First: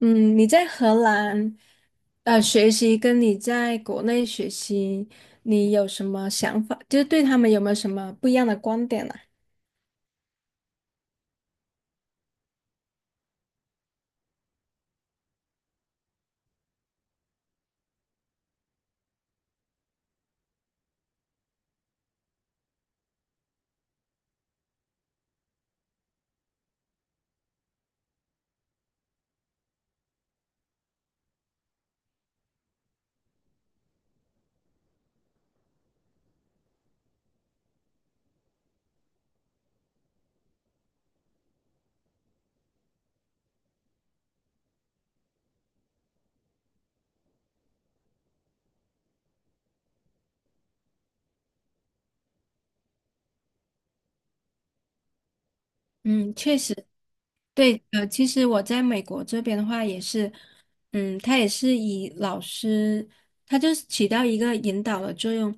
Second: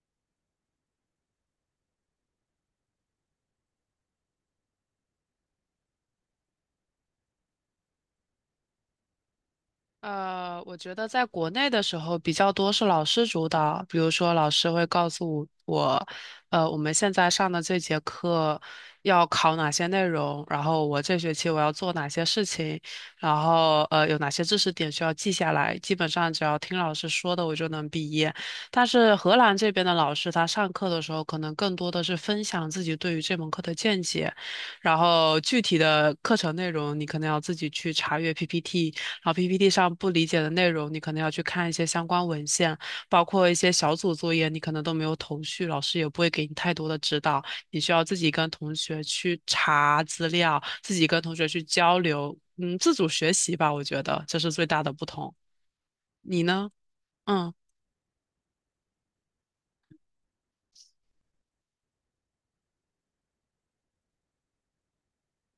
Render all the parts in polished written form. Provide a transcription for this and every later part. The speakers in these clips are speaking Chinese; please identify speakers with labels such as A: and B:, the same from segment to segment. A: 嗯，你在荷兰，学习跟你在国内学习，你有什么想法？就是对他们有没有什么不一样的观点呢、
B: 我觉得在国内的时候比较多是老师主导，比如说老师会告诉我，我们现在上的这节课要考哪些内容，然后我这学期我要做哪些事情，然后有哪些知识点需要记下来，基本上只要听老师说的我就能毕业。但是荷兰这边的老师他上课的时候可能更多的是分享自己对于这门课的见解，然后具体的课程内容你可能要自己去查阅 PPT。然后 PPT 上不理解的内容，你可能要去看一些相关文献，包括一些小组作业，你可能都没有头绪，老师也不会给你太多的指导，你需要自己跟同学去查资料，自己跟同学去交流，自主学习吧，我觉得这是最大的不同。
A: 嗯，
B: 你
A: 确
B: 呢？
A: 实。
B: 嗯。
A: 对，其实我在美国这边的话也是，嗯，他也是以老师，他就是起到一个引导的作用，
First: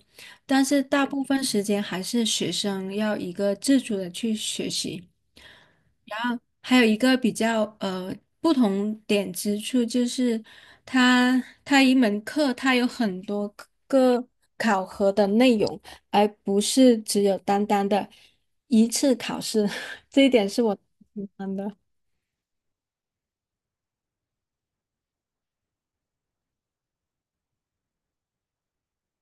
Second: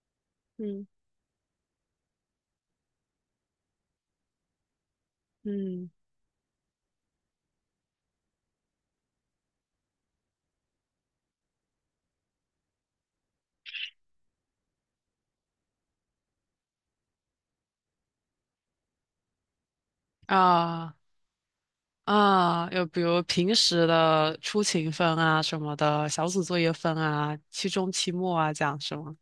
A: 但是
B: 嗯。
A: 大部分时间还是学生要一个自主的去学习。
B: 嗯。
A: 然后还有一个比较不同点之处就是，它一门课它有很多个考核的内容，而不是只有单单的一次考试，这一点是我。
B: 啊。啊，又比如平时的出勤分啊什么的，小组作业分啊，期中、期末啊，这样是吗？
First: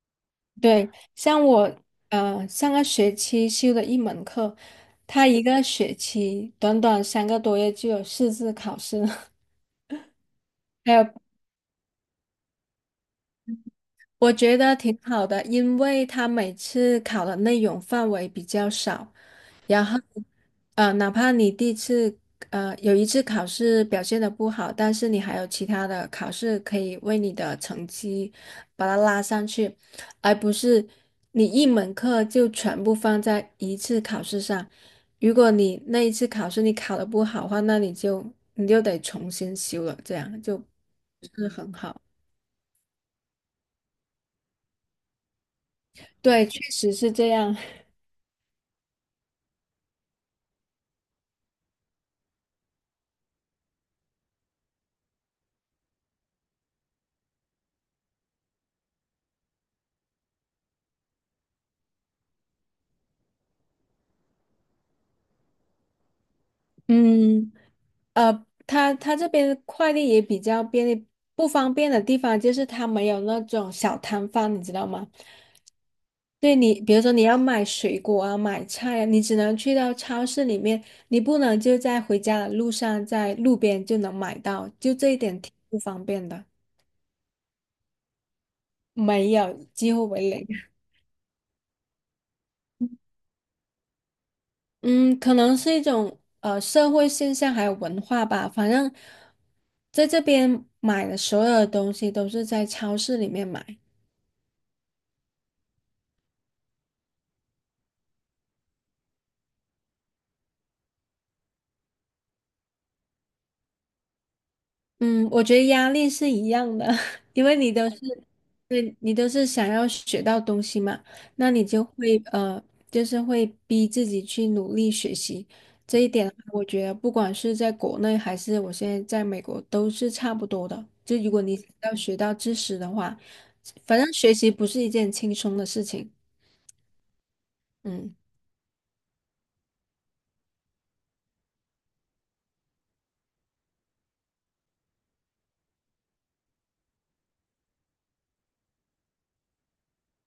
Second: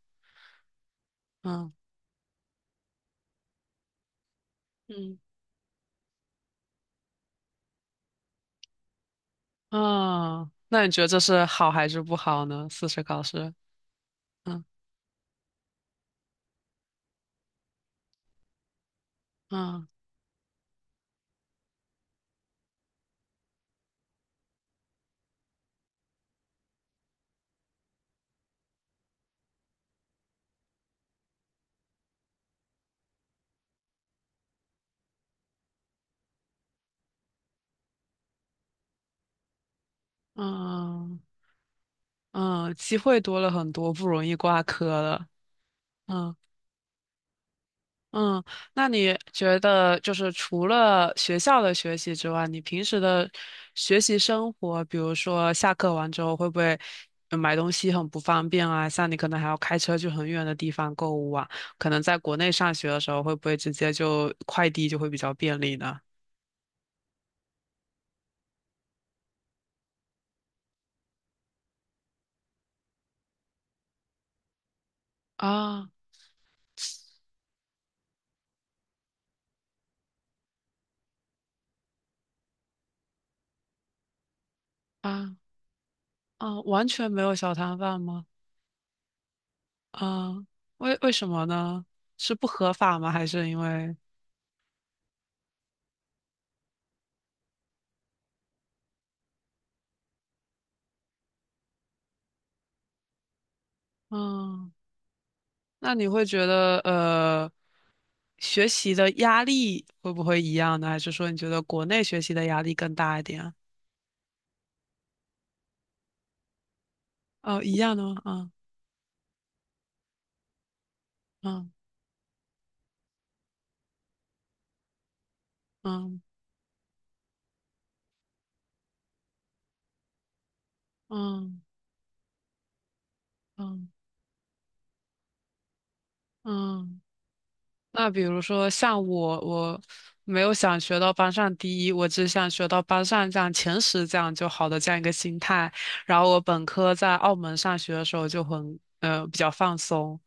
A: 对，像
B: 嗯。
A: 我上个学期修的一门课，
B: 嗯。
A: 他一个学期短短三个多月就有四次考试了，
B: 嗯，那 你
A: 还
B: 觉
A: 有
B: 得这是好还是不好呢？四十考试，
A: 我觉
B: 嗯。
A: 得挺好的，因为他每次考的内容范围比较少。然
B: 嗯。
A: 后，哪怕你第一次，有一次考试表现的不好，但是你还有其他的考试可以为你的成绩把它拉上去，而不是你一门课就全部放在一次考试上。如果你那一次考试你考的不好的话，那你就得重新修了，这样就不
B: 嗯。
A: 是很好。
B: 嗯，机会多了很多，不容易挂科了。嗯。
A: 对，确实是这样。
B: 嗯，那你觉得就是除了学校的学习之外，你平时的学习生活，比如说下课完之后会不会买东西很不方便啊？像你可能还要开车去很远的地方购物啊，可能在国内上学的时候会不会直接就快递就会比较便利呢？
A: 嗯，他这边快递也比较便利，不方便的地方就是他没有那种小摊贩，你知道吗？
B: 啊。
A: 对你，比如说你要买水果啊、买菜啊，你只能去到超市里面，你不能就在回家的路上，在路边就能买到，就这一
B: 啊。
A: 点挺不方便的。
B: 啊，完全没有小摊贩吗？
A: 没有，几乎为
B: 啊，
A: 零。
B: 为什么呢？是不合法吗？还是因为，
A: 嗯，可能是一种社会现象，还有文化吧。反正在这边买的所有的东西都是在超市里面买。
B: 嗯，那你会觉得，学习的压力会不会一样呢？还是说你觉得国内学习的压力更大一点啊？
A: 嗯，我觉得压力是一样的，因为
B: 哦，一
A: 你都
B: 样
A: 是，
B: 的吗？嗯。
A: 对，你都是想要学到东西嘛，那你
B: 嗯。
A: 就会就是会逼自己去努力学习。这一
B: 嗯。
A: 点的话我觉得不管是在国内还是我现在在美国都是差不多的。就如果你
B: 嗯。
A: 要学到知识的话，
B: 嗯。
A: 反正学习不是一件轻松的事情。
B: 嗯。那
A: 嗯。
B: 比如说像我没有想学到班上第一，我只想学到班上这样前十这样就好的这样一个心态。然后我本科在澳门上学的时候就很比较放松，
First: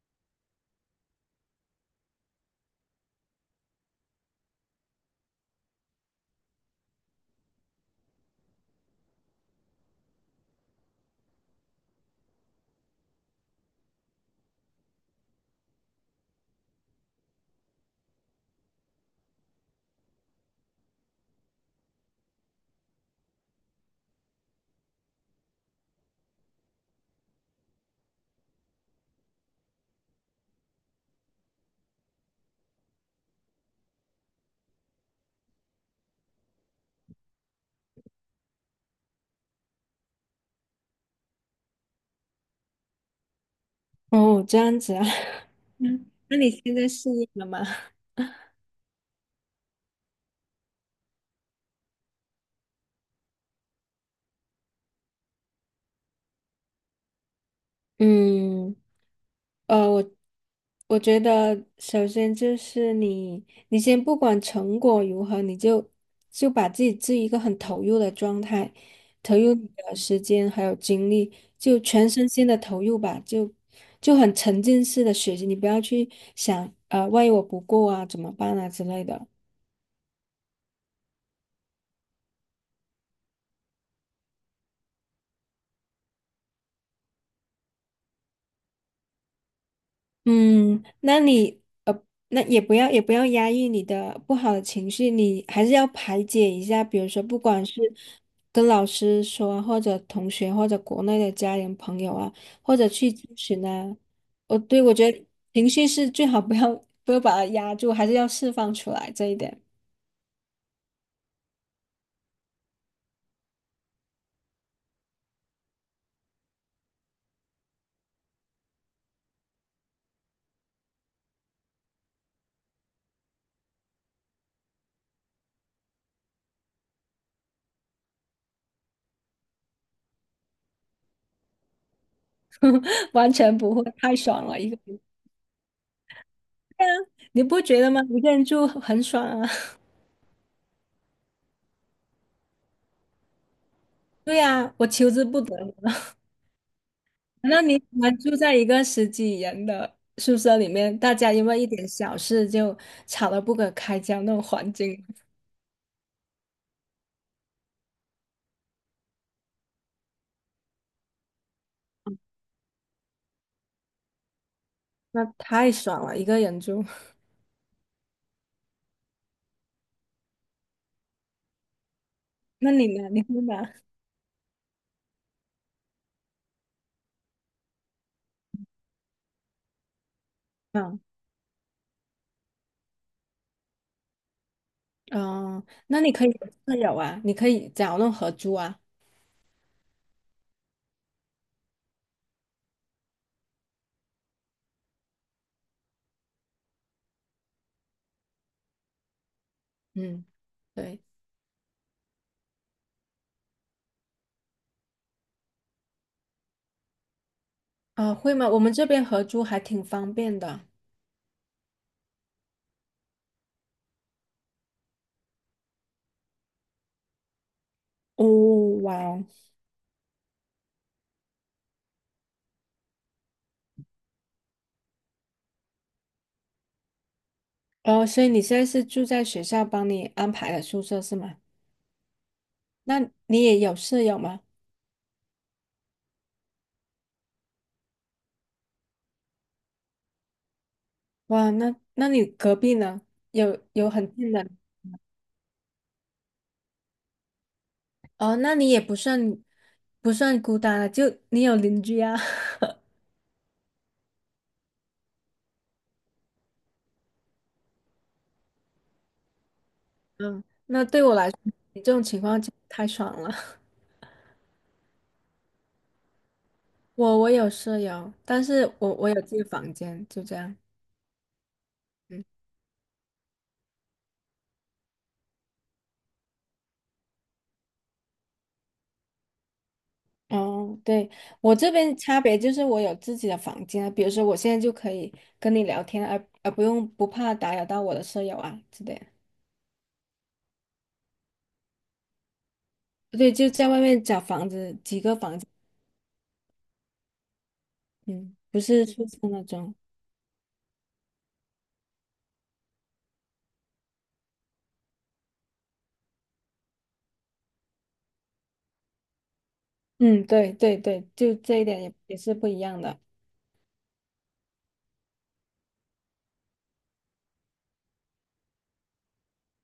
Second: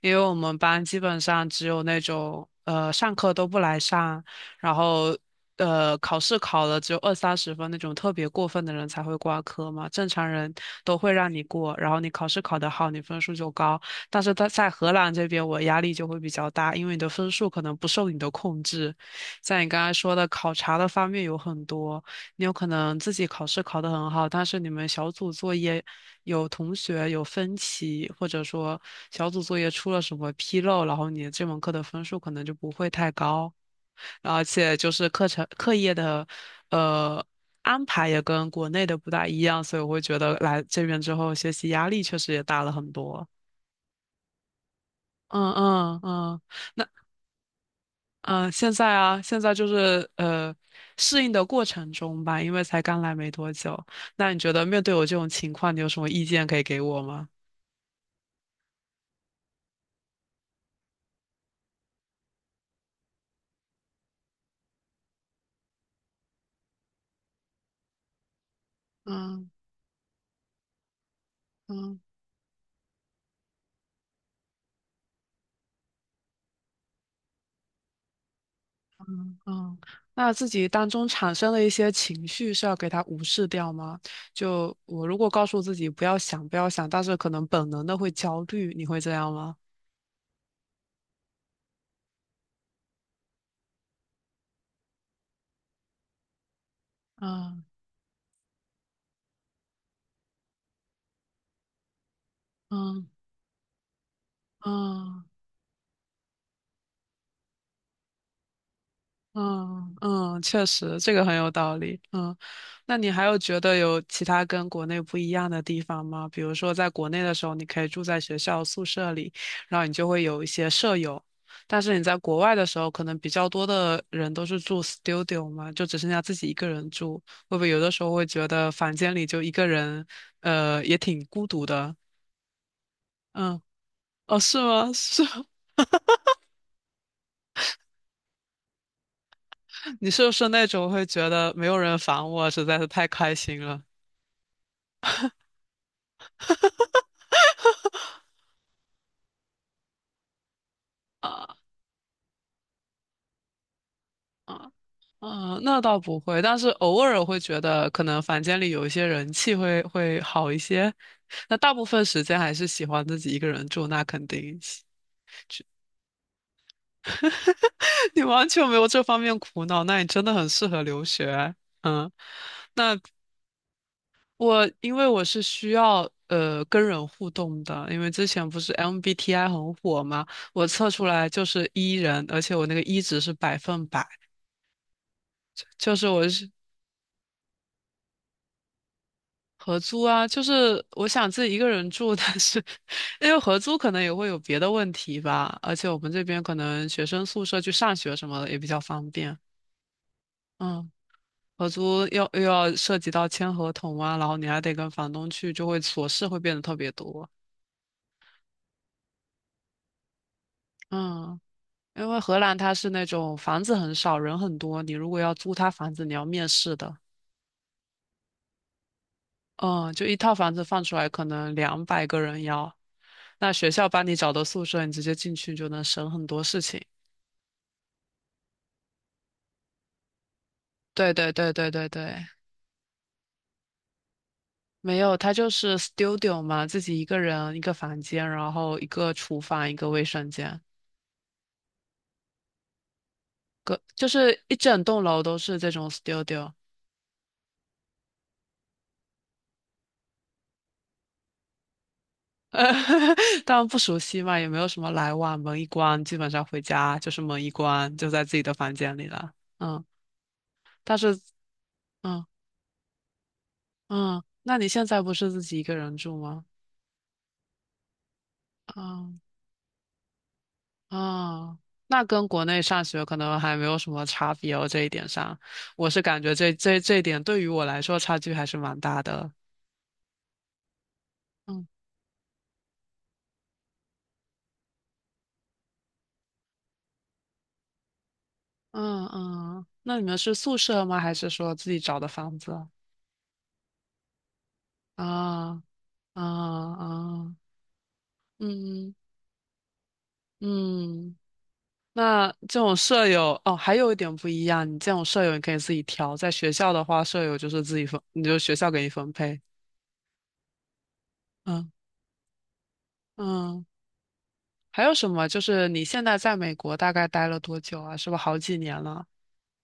B: 因为我们班基本上只有那种上课都不来上，然后考试考了只有二三十分那种特别过分的人才会挂科嘛，正常人都会让你过，然后你考试考得好，你分数就高。但是他在荷兰这边，我压力就会比较大，因为你的分数可能不受你的控制。像你刚才说的考察的方面有很多，你有可能自己考试考得很好，但是你们小组作业有同学有分歧，或者说小组作业出了什么纰漏，然后你这门课的分数可能就不会太高。而且就是课程课业的呃安排也跟国内的不大一样，所以我会觉得来这边之后学习压力确实也大了很多。
A: 哦，这样子啊。
B: 嗯。嗯。
A: 嗯，那
B: 嗯，
A: 你现
B: 那
A: 在适应了吗？
B: 嗯，现在啊，现在就是适应的过程中吧，因为才刚来没多久。那你觉得面对我这种情况，你有什么意见可以给我吗？
A: 嗯。呃，我我觉得，首先就是你，你先不管成果如何，你就把自己置于一个很投入的状态，投
B: 嗯。
A: 入你的时间还有精力，就
B: 嗯。
A: 全身心的投入吧，就很沉浸式的学习，你不要去想，万一我不过啊，怎么办啊之类的。
B: 嗯，那自己当中产生的一些情绪是要给它无视掉吗？就我如果告诉自己不要想，不要想，但是可能本能的会焦虑，你会这样吗？
A: 嗯，那也不要压抑你的不好的情绪，你还是要排解一下。比如说，不
B: 嗯。
A: 管是跟老师说啊或者同学，或者国内的家人朋友啊，或者
B: 嗯。
A: 去咨询啊，我觉
B: 嗯。
A: 得情绪是最好不要把它压住，还是要释放出来这一点。
B: 嗯。嗯，确实，这个很有道理。嗯，那你还有觉得有其他跟国内不一样的地方吗？比如说，在国内的时候，你可以住在学校宿舍里，然后你就会有一些舍友，但是你在国外的时候，可能比较多的人都是住 studio 嘛，就只剩下自己一个人住，会不会有的时候会觉得房间里就一个人，也挺孤独的？
A: 完全
B: 嗯，
A: 不会，太
B: 哦，
A: 爽了。
B: 是
A: 一个
B: 吗？
A: 人
B: 是，
A: 你不觉得吗？一个人住很爽啊。
B: 你是不是那种会觉得没有人烦我，实在是太开心了？
A: 对呀，我求之不得。那你们住在一个十几人的宿舍里面，大家因
B: 啊？
A: 为一点小事就吵得不可开交那种环境。
B: 嗯，那倒不会，但是偶尔会觉得可能房间里有一些人气会好一些。那大部分时间还是喜欢自己一个人住，那肯定。
A: 那太爽了，一个人住。
B: 你完全没有这方面苦恼，那你真的很适合留学。嗯，
A: 那你
B: 那
A: 呢？你会吗？
B: 我因为我是需要跟人互动的，因为之前不是 MBTI 很火嘛，我测
A: 嗯
B: 出来就是 E 人，而且我那个 E 值是百分百，
A: 嗯，
B: 就
A: 那
B: 是
A: 你可
B: 我
A: 以有
B: 是
A: 舍友啊，你可以找那种合租啊。
B: 合租啊，就是我想自己一个人住，但是因为合租可能也会有别的问题吧，而且我们这边可能学生宿舍去上学什么的也比较方便。
A: 嗯，
B: 嗯，
A: 对。
B: 合租要又要涉及到签合同啊，然后你还得跟房东去，就会琐事会变得特别多。
A: 会吗？我们这边合租还挺方便的。
B: 嗯，因为荷兰它是那种房子很少，人很多，你如果要租他房子，你要面试的。
A: 哦，哇哦。
B: 嗯，就一套房子放出来，可能两百个人要。那学校帮你找的宿舍，你直接进去就能省很多事情。
A: 哦，所以你现在是住在学校帮你安排的宿舍
B: 对
A: 是
B: 对
A: 吗？
B: 对对对对，
A: 那你也有舍友吗？
B: 没有，它就是 studio 嘛，自己一个人一个房间，然后一个厨房，一个卫生间，
A: 哇，那那你隔壁呢？有
B: 个
A: 有
B: 就
A: 很近
B: 是
A: 的。
B: 一整栋楼都是这种 studio。
A: 哦，那你也不算孤单了，就你有邻居啊。
B: 当然不熟悉嘛，也没有什么来往，门一关，基本上回家就是门一关，就在自己的房间里了。嗯，
A: 嗯，那
B: 但
A: 对我
B: 是，
A: 来说，你这种情
B: 嗯。
A: 况就太爽了。
B: 嗯，那你现在不是自己一个人住吗？
A: 我有舍友，但是我有
B: 嗯。
A: 自己的房间，就这样。
B: 啊，那
A: 嗯。
B: 跟国内上学可能还没有什么差别哦，这一点上，我是感觉这一点对于我来说差距还是蛮大的。
A: 哦，对，我
B: 嗯。
A: 这边差别就是我有自己的房间啊，比如说我现在就可以跟你聊天，而不用不怕打扰到我的舍友啊之类
B: 嗯。
A: 的。
B: 嗯，那你们是宿舍吗？还是说自己找的房子？
A: 对，就在外面找房子，几个房子。
B: 啊。啊。啊，
A: 嗯，不是
B: 嗯。
A: 宿舍那种。
B: 嗯，那这种舍友哦，还有一点不一样，你这种舍友你可以自己挑，在学校的话，舍友就是自己分，你就学校给你分配。
A: 嗯，对对对，就这一
B: 嗯。
A: 点也是不一样的。
B: 嗯。还有什么？就是你现在在美国大概待了多久啊？是不是好几年了？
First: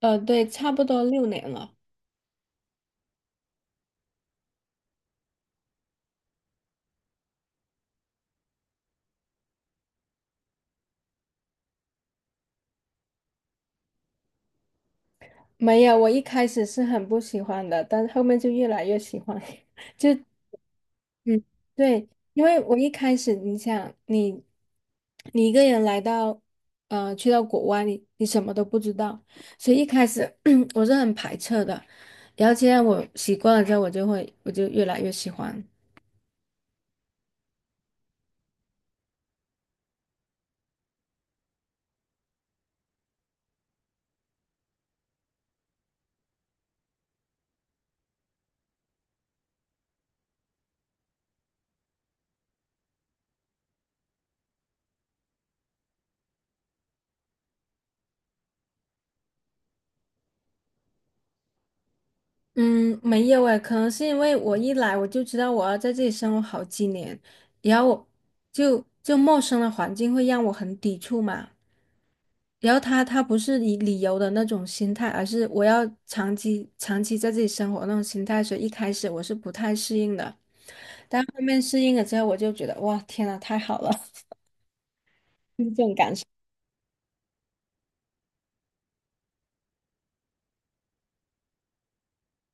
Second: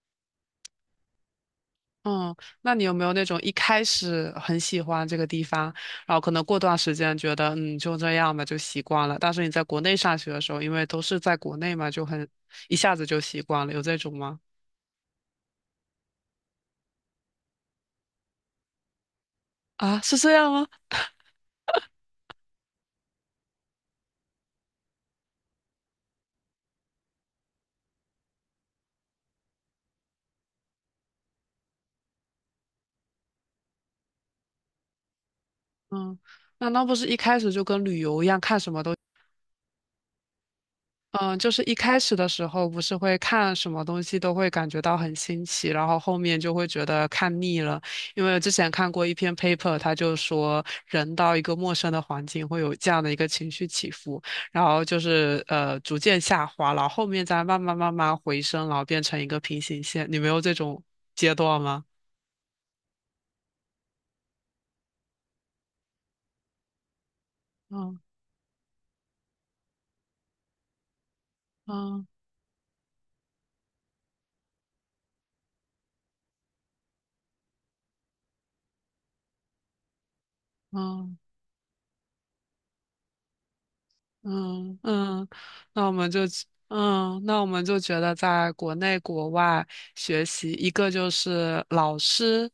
A: 对，差不多六年了。
B: 嗯，那你有没有那种一开始很喜欢这个地方，然后可能过段时间觉得就这样吧，就习惯了？但是你在国内上学的时候，因为都是在国内嘛，就很一下子就习惯了，有这种吗？
A: 没有，我一开始是很不喜欢的，但是后面就越来越喜欢。
B: 啊，
A: 就
B: 是这样吗？
A: 嗯，对，因为我一开始，你想，你一个人来到，去到国外，你什么都不知道，所以一开始 我是很排斥的。然后现在我习惯了之后，我就越来越喜欢。
B: 嗯，那不是一开始就跟旅游一样，看什么都。嗯，就是一开始的时候，不是会看什么东西都会感觉到很新奇，然后后面就会觉得看腻了。因为之前看过一篇 paper，他就说人到一个陌生的环境会有这样的一个情绪起伏，然后就是逐渐下滑，然后后面再慢慢慢慢回升，然后变成一个平行线。你没有这种阶段吗？
A: 嗯，没有诶，可能是因为我一来我就知道我要在这里生活好几年，然
B: 嗯。
A: 后就陌生的环境会让我很抵触嘛。
B: 嗯。
A: 然后他不是以理由的那种心态，而是我要长期长期在这里生活那种心态，所以一开始我是不太适应的，
B: 嗯。
A: 但后面适应了之后，我就觉得哇，天呐，太好了。
B: 嗯。嗯，
A: 就是这
B: 那我
A: 种
B: 们
A: 感
B: 就
A: 受。
B: 那我们就觉得在国内国外学习，一个就是老师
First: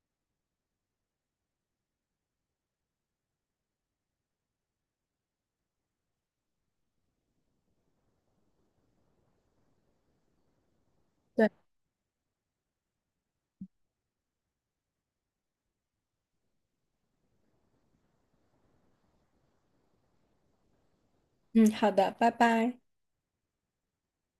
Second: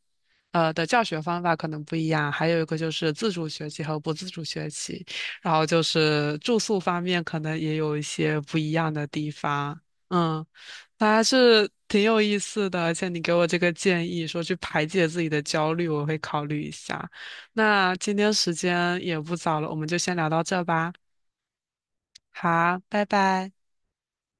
B: 的教学方法可能不一样，还有一个就是自主学习和不自主学习，然后就是住宿方面可能也有一些不一样的地方。嗯，那还
A: 对，
B: 是挺有意思的，而且你给我这个建议说去排解自己的焦虑，我会考虑一下。那今天时间也不早了，我们就先聊到这吧。
A: 嗯，好的，拜拜。
B: 好，拜拜。